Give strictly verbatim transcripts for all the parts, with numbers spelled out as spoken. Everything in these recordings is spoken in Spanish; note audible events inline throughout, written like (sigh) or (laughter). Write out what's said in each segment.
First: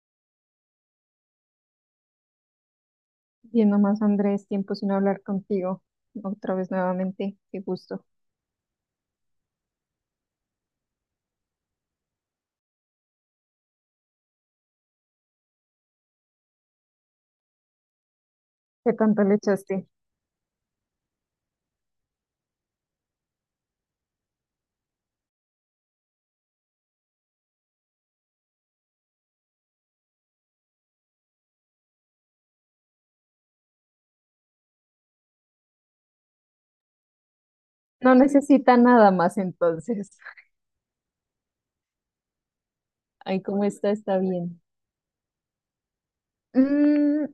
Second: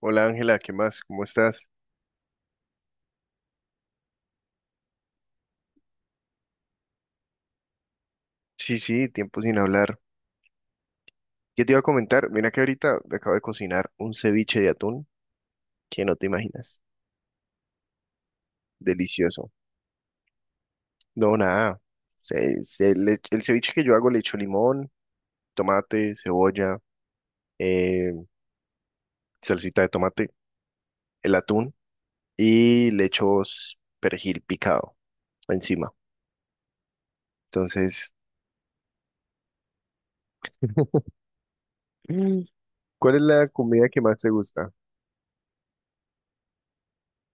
Hola Ángela, ¿qué más? ¿Cómo estás? Bien, nomás Andrés, tiempo sin hablar contigo. Otra vez nuevamente, qué gusto. Sí, sí, tiempo sin hablar. ¿Qué te iba a comentar? Mira que ahorita me acabo de cocinar un ceviche de atún que no te imaginas. ¿Qué tanto le Delicioso. echaste? No, nada. Se- se le- el ceviche que yo hago le echo limón, tomate, cebolla, eh, salsita de tomate, el atún y le echo s- perejil picado encima. Entonces, No necesita nada más entonces. (laughs) mm, ¿cuál es Ay, la cómo comida está, que está más te bien. gusta? Mm,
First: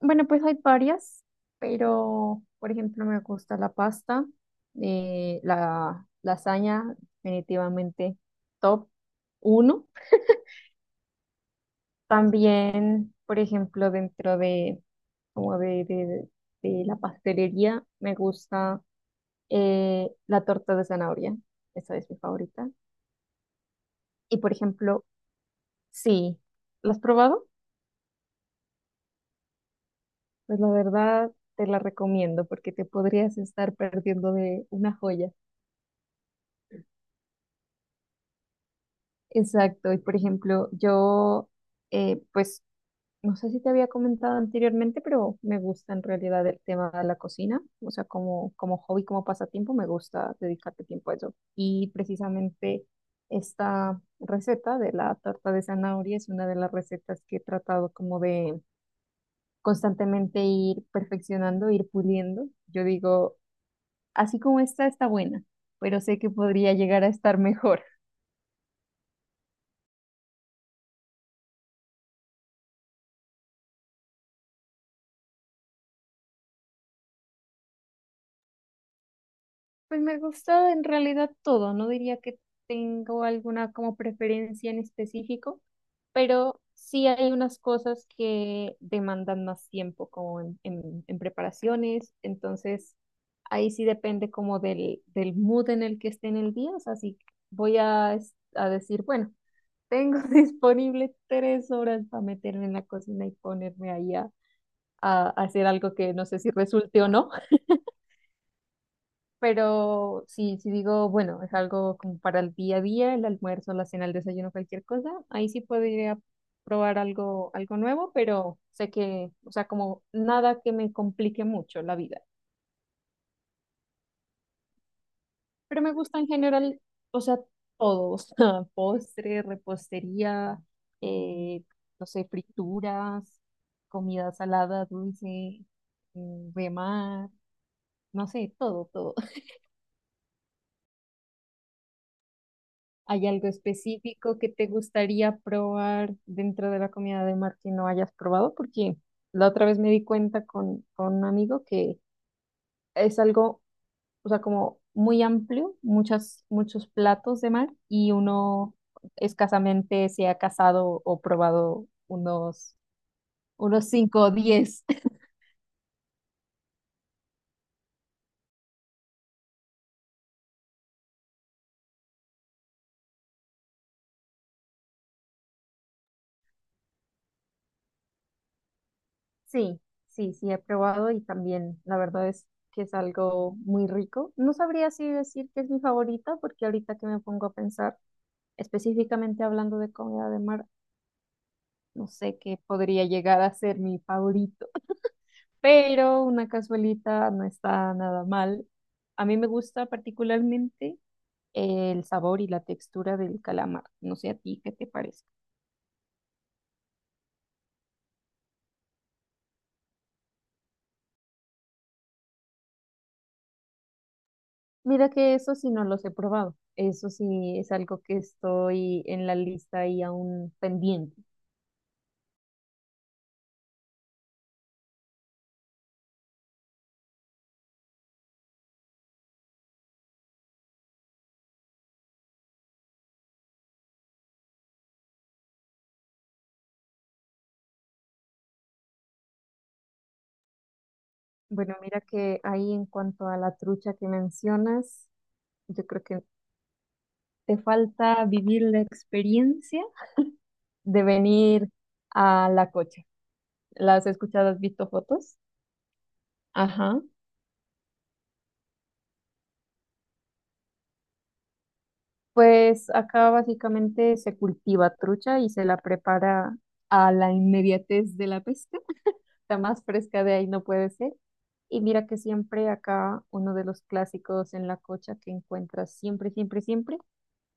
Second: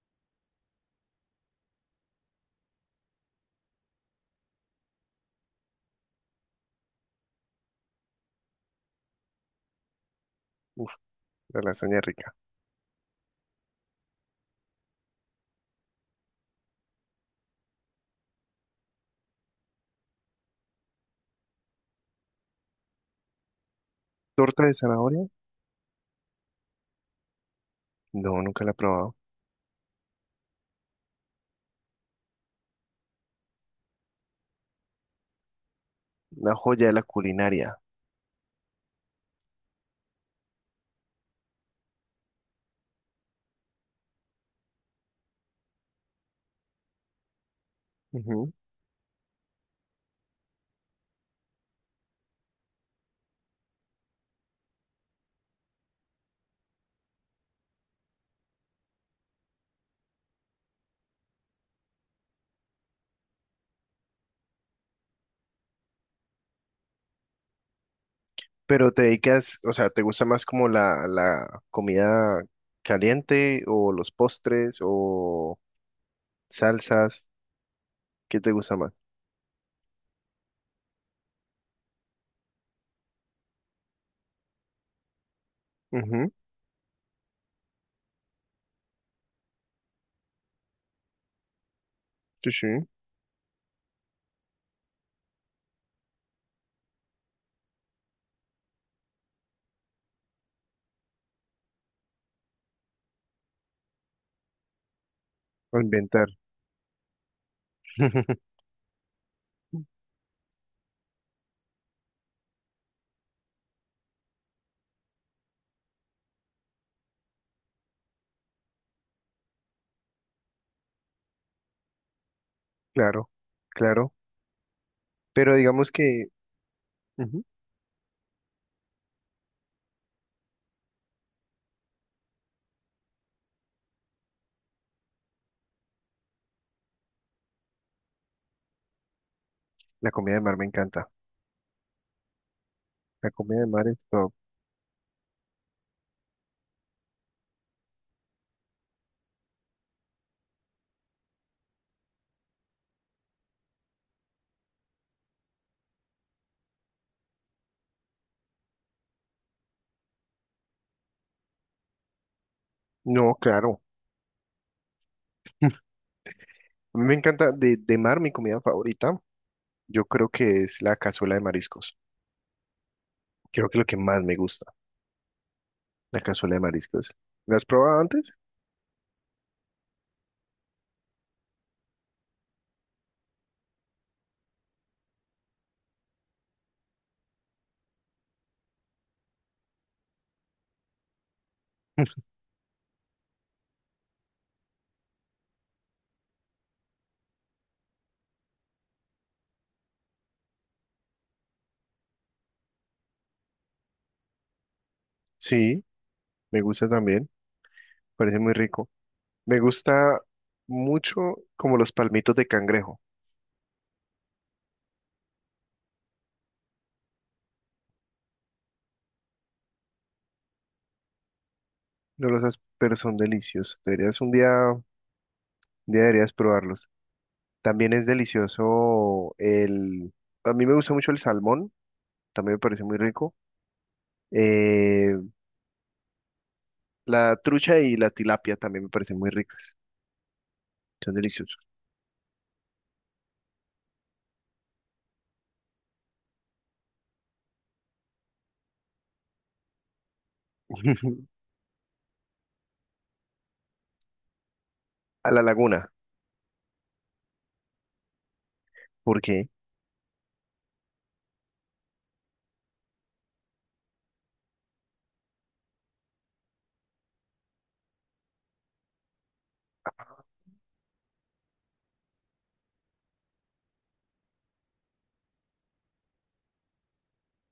bueno, pues hay varias, pero por ejemplo me gusta la pasta, eh, la lasaña, definitivamente top uno. Uf, la lasaña rica. También, por ejemplo, dentro de como de, de- de la pastelería, me gusta Eh, la torta de zanahoria, esa es mi favorita. Y por ¿Torta de ejemplo, zanahoria? sí, ¿la has probado? No, nunca la he probado. Pues la verdad te la recomiendo porque te podrías estar perdiendo de una joya. Una joya de la culinaria. Exacto, y por ejemplo, yo eh, pues no sé si te había comentado anteriormente, pero me gusta en realidad el tema de la cocina. O sea, Ujú. como, como hobby, como pasatiempo, me gusta dedicarle tiempo a eso. Y precisamente esta receta de la torta de zanahoria es una de las recetas que he tratado como de constantemente ir perfeccionando, ir puliendo. Yo digo, así como esta está buena, pero sé que podría llegar a estar mejor. Pero te dedicas, o sea, ¿te gusta más como la, la comida caliente o los postres o salsas? ¿Qué te gusta más? Pues me gusta en realidad todo, no diría que tengo alguna como preferencia en específico, Ujú. pero sí hay unas cosas que demandan más tiempo como en, en- en preparaciones, Sí, sí, entonces ahí sí depende como del, del mood en el que esté en el día, o sea, si voy a, es- a decir, bueno, tengo (laughs) disponible tres horas para meterme en la cocina y ponerme ahí a, a hacer a algo que no inventar. sé si resulte o no. (laughs) Pero si, si digo, bueno, es algo como para el día a día, el almuerzo, la cena, el desayuno, cualquier cosa, ahí sí podría probar algo, algo nuevo, pero sé que, o sea, como nada que me complique mucho la vida. Claro, claro. Pero Pero me digamos gusta en que general, o sea, ujú, todo, (laughs) o sea, postre, repostería, eh, no sé, frituras, comida salada, dulce, mm, de mar, no sé, todo, todo. la comida de mar me encanta. ¿Hay La algo comida de mar es top. específico que te gustaría probar dentro de la comida de mar que no hayas probado? Porque la otra vez me di cuenta con, con un amigo que es algo, o sea, como muy amplio, muchas, muchos platos de mar y uno escasamente se ha casado o probado unos, No, claro. unos cinco o diez. (laughs) A mí me encanta de, de mar, mi comida favorita, yo creo que es la cazuela de mariscos. Creo que es lo que más me gusta, la cazuela de mariscos. ¿La has probado antes? Sí, sí, sí, he probado y también la verdad es que es algo muy rico. No sabría si decir que es mi favorita porque ahorita que me pongo a pensar específicamente hablando de comida de mar, no (laughs) sé qué podría llegar a ser mi favorito, (laughs) pero una cazuelita no está nada mal. A mí me gusta particularmente el sabor y la textura del calamar. No sé a ti qué te parece. Sí, me gusta también. Parece muy rico. Me gusta mucho como los palmitos de cangrejo. Mira que eso sí no los he probado. Eso sí es algo que estoy en la lista y aún pendiente. No los has, pero son deliciosos. Deberías un día, un día deberías probarlos. También es delicioso el... A mí me gusta mucho el salmón, también me parece muy rico. Eh, la trucha y la tilapia también me parecen muy ricas. Son deliciosos. Bueno, mira que ahí en cuanto a la trucha que mencionas, yo creo que te falta vivir la experiencia de (laughs) venir a la cocha. ¿Las has escuchado? ¿Has visto A fotos? la laguna, Ajá. ¿por qué? Pues acá básicamente se cultiva trucha y se la prepara a la inmediatez de la pesca. La más fresca de ahí no puede ser. Y mira que siempre acá uno de los clásicos en la cocha que encuentras siempre, siempre, siempre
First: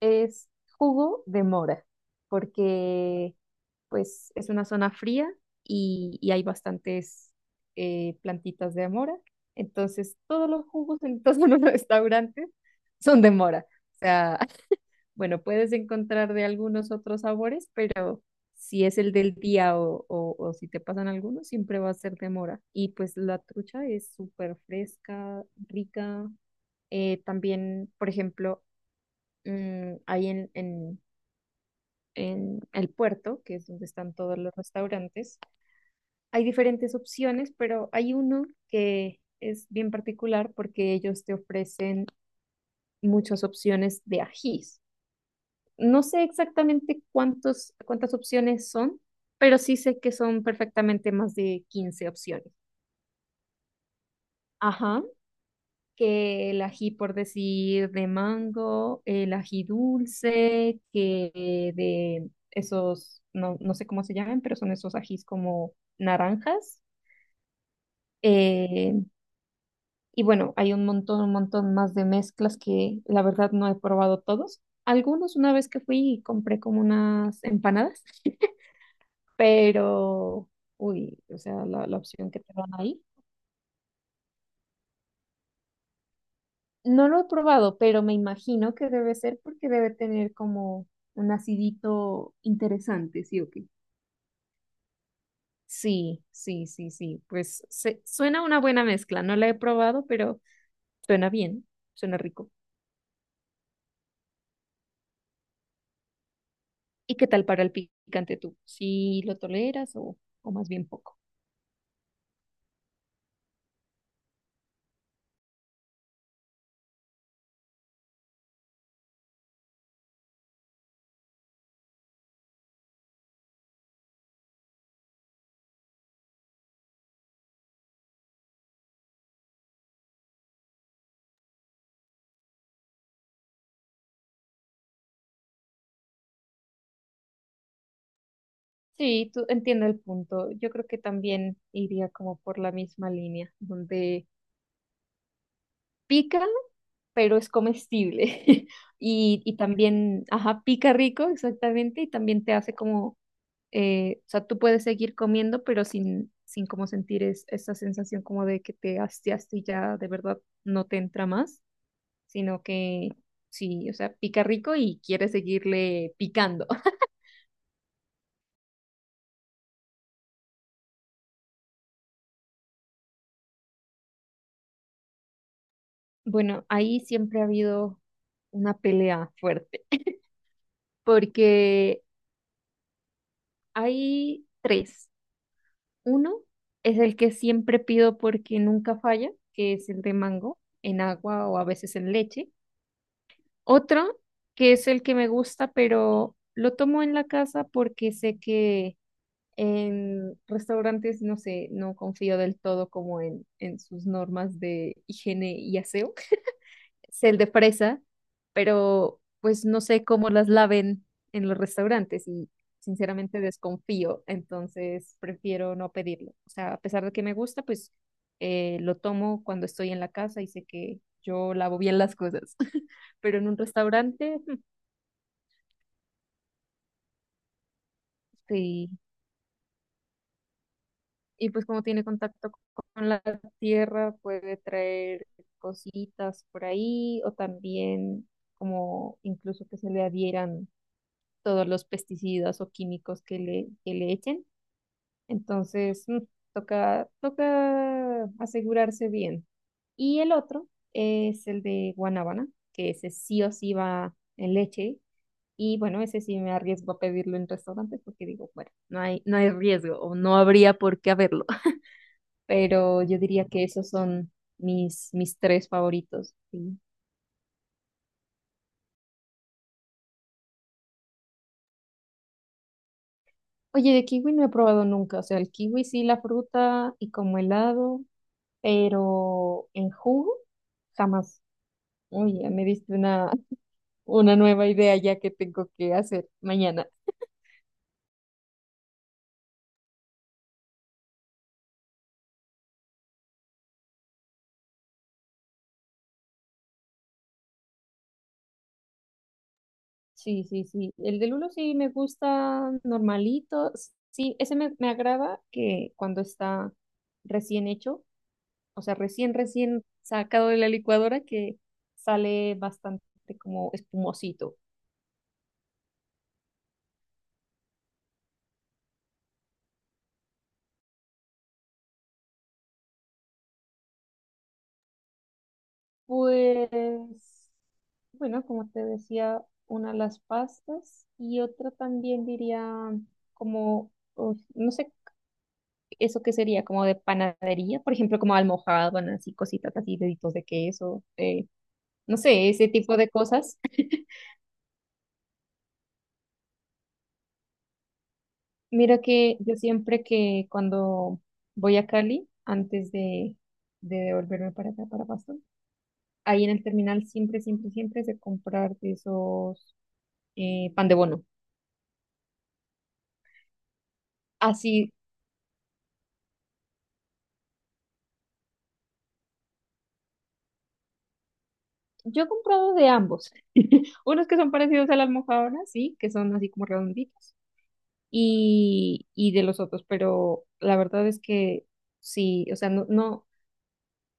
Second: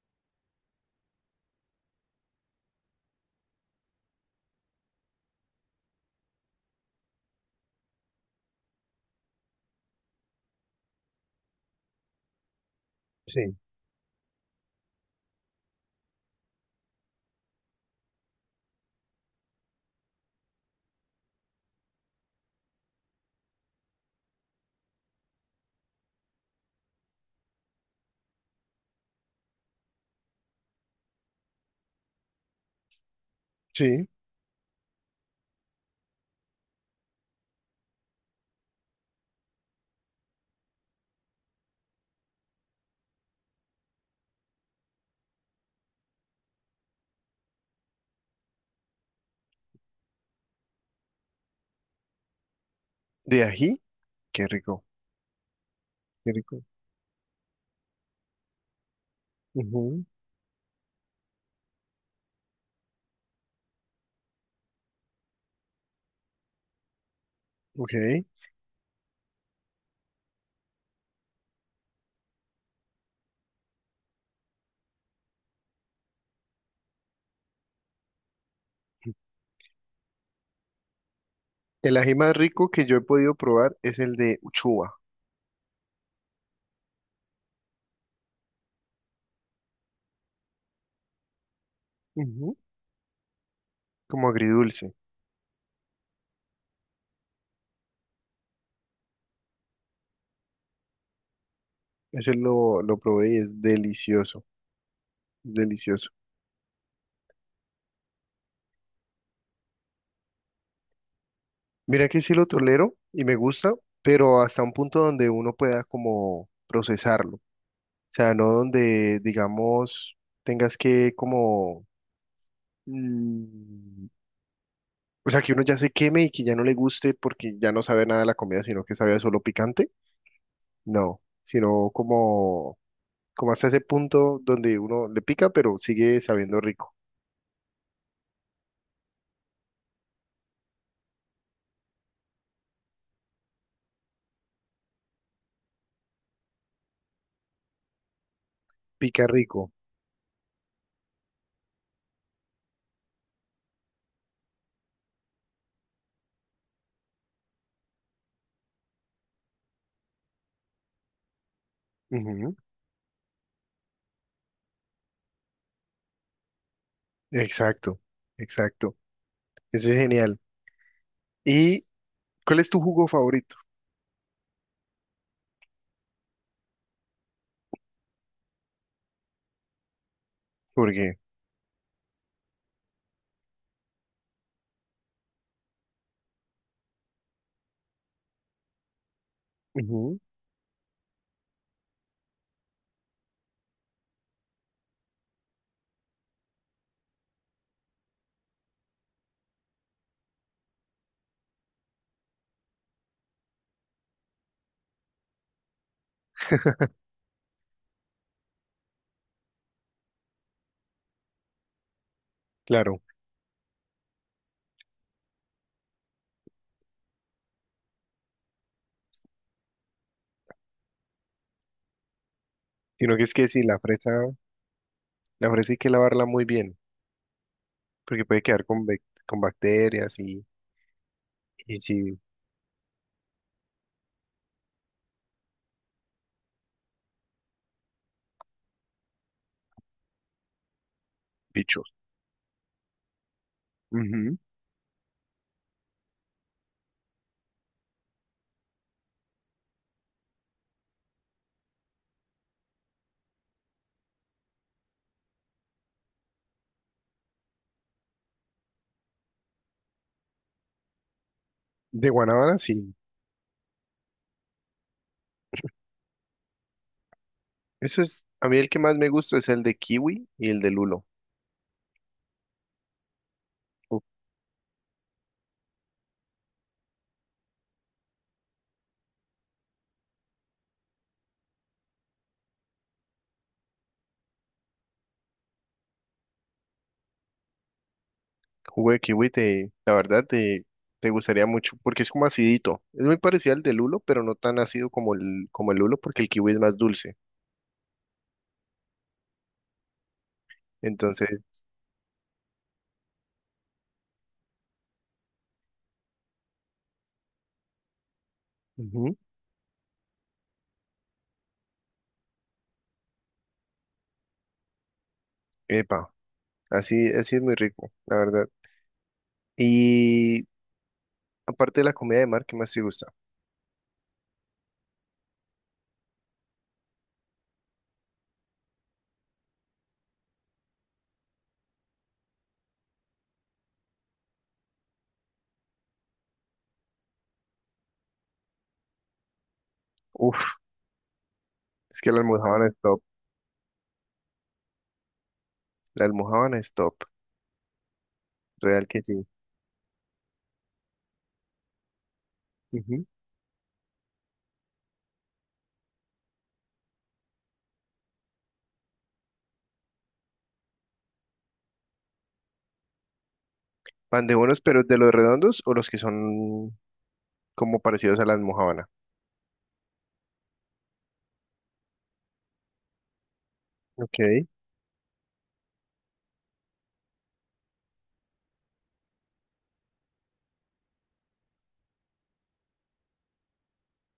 es jugo de mora, porque pues es una zona fría y, y hay bastantes eh, plantitas de mora. Entonces, todos los jugos en todos los (laughs) restaurantes son de Sí. mora. O sea, (laughs) bueno, puedes encontrar de algunos otros sabores, pero si es el del día o, o, o si te pasan algunos, siempre va a ser de mora. Y pues la trucha es súper fresca, rica. Eh, también, por ejemplo, mm, hay en, en, en el puerto, que es donde Sí. están todos los restaurantes, hay diferentes opciones, pero hay uno que es bien particular porque ellos te ofrecen muchas opciones de ajís. No sé exactamente cuántos, cuántas opciones son, pero sí sé que son perfectamente más de quince opciones. De ají, qué rico, Ajá, qué que el rico. ají, por decir, de mango, el ají Ujú. dulce, que de esos, no, no sé cómo se llaman, pero son esos ajís como naranjas. Ok. Eh, Y bueno, hay un montón, un montón más de mezclas que la verdad no he probado todos. Algunos una vez que fui compré como unas empanadas, (laughs) pero, uy, o sea, la, la El ají opción más que te dan rico que yo ahí. he podido probar es el de uchuva. No lo he probado, pero me imagino que debe ser porque debe tener como un acidito Ujú, interesante, ¿sí o qué? como agridulce. Sí, sí, sí, sí. Pues se- suena una buena mezcla. No la he probado, pero suena bien, suena Ese rico. lo, lo probé y es delicioso, delicioso. ¿Y qué tal para el picante tú? ¿Sí lo toleras o, o más bien poco? Mira que sí lo tolero y me gusta, pero hasta un punto donde uno pueda como procesarlo. O sea, no donde, digamos, tengas que como... mm, o sea, que uno ya se queme y que ya no le guste porque ya no sabe nada de la comida, sino que sabe a solo picante. No, sino como, como hasta ese punto donde uno le pica, pero sigue sabiendo rico. Sí, tú entiendo el punto. Yo creo que también iría como por la misma línea, donde pica, pero es comestible. (laughs) Pica Y, y rico. también, ajá, pica rico, exactamente, y también te hace como, eh, o sea, tú puedes seguir comiendo, pero sin, sin como sentir es- esa sensación como de que te hastiaste y ya de verdad no te entra más, sino que sí, o sea, pica rico y quieres seguirle picando. Exacto, exacto. Eso es genial. ¿Y cuál es tu jugo favorito? Bueno, ahí siempre ha habido una pelea fuerte, Porque, porque hay tres. Uno es el que siempre pido porque nunca falla, que es el de ujú, mango, en agua o a veces en leche. Otro, que es el que me gusta, pero lo tomo en la casa porque sé que en restaurantes, no sé, no confío del todo como en, en sus normas de higiene y aseo. Es el de fresa, pero pues no sé cómo las laven en los restaurantes y claro, sinceramente desconfío, entonces prefiero no pedirlo. O sea, a pesar de que me gusta, pues eh, lo tomo cuando estoy en la casa y sé que yo lavo bien las cosas, (laughs) sino que es pero que en un sí, la fresa, restaurante, (laughs) mm, la fresa hay que lavarla muy bien, porque puede quedar con, sí. bec- con bacterias y, Y pues y como tiene sí, contacto con la tierra, puede traer cositas por ahí o también como incluso que se le adhieran todos los bichos. pesticidas o químicos que le, que le Ujú. echen. Entonces, mm, toca, toca asegurarse bien. Y el otro es el de guanábana, que ese sí o sí va en leche. Y bueno, ese sí me arriesgo a pedirlo en restaurantes porque digo, bueno, no hay, no hay riesgo o no habría por qué haberlo. De (laughs) guanábana, sí. Pero yo diría que esos son mis, mis tres favoritos. Sí. Eso es, a mí el que más me gusta es el de kiwi y el de lulo. Oye, Uf, de kiwi no he probado nunca. O sea, el kiwi sí, la fruta y como helado, pero en jugo jamás. Uy, ya me diste una, (laughs) una nueva idea ya que tengo que hacer mañana. jugo de kiwi te, la verdad te, te gustaría mucho porque es como acidito. Es muy parecido al de lulo, pero no tan ácido como el, como el lulo porque el kiwi es más dulce. Sí, sí, sí. El de Entonces, lulo sí me gusta normalito. S- Sí, ese me, me agrada que cuando está recién hecho, o sea, ujú, recién, recién sacado de la licuadora, que sale bastante como espumosito. epa, así, así es muy rico, la verdad. Y aparte de la comida de mar, ¿qué más te gusta? Pues, bueno, como te decía, una las pastas y otra también diría como, uf, no sé, eso qué sería, como de panadería, por ejemplo, como almojábanas así cositas así, deditos Uf, de queso, eh, es que no la sé, almojábana ese es tipo top. de cosas. La almojábana es top, real Mira que sí. que yo siempre que cuando voy a Cali, antes Ujú. de, de devolverme para acá, para Pasto, ahí en el terminal siempre, siempre, siempre es de comprar de esos eh, pan de bono. Pan de bonos, pero Así de los redondos o los que son como parecidos a la almojábana. yo he comprado de ambos. (laughs) Ok, Unos que son parecidos a la almojábana, sí, que son así como redonditos, y, y de los otros, pero la verdad es que sí, o sea, no, no,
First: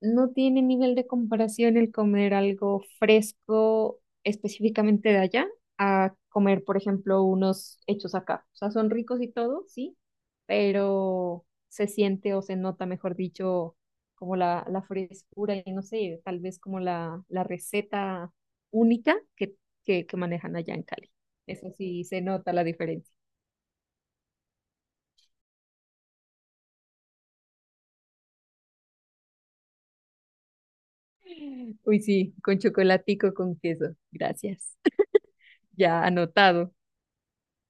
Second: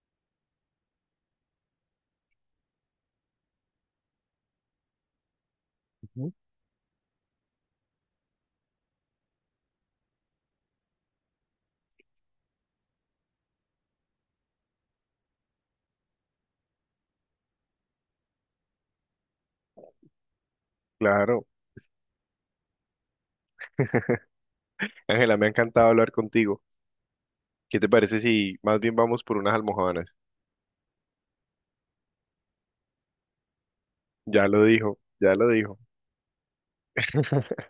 no tiene nivel de comparación el comer algo fresco específicamente de allá a ujú, comer, por ejemplo, unos hechos acá. O sea, son ricos y todo, sí, pero se siente o se nota, mejor dicho, como la, la frescura y no sé, tal vez como la, la receta única que, que, que manejan allá en Cali. claro. Eso sí, se nota la diferencia. Ángela, me ha encantado hablar contigo. ¿Qué te parece si más bien vamos por unas almojábanas? Uy, sí, con chocolatico, con queso. Ya lo Gracias. dijo, (laughs) ya lo dijo. Ya anotado. (laughs)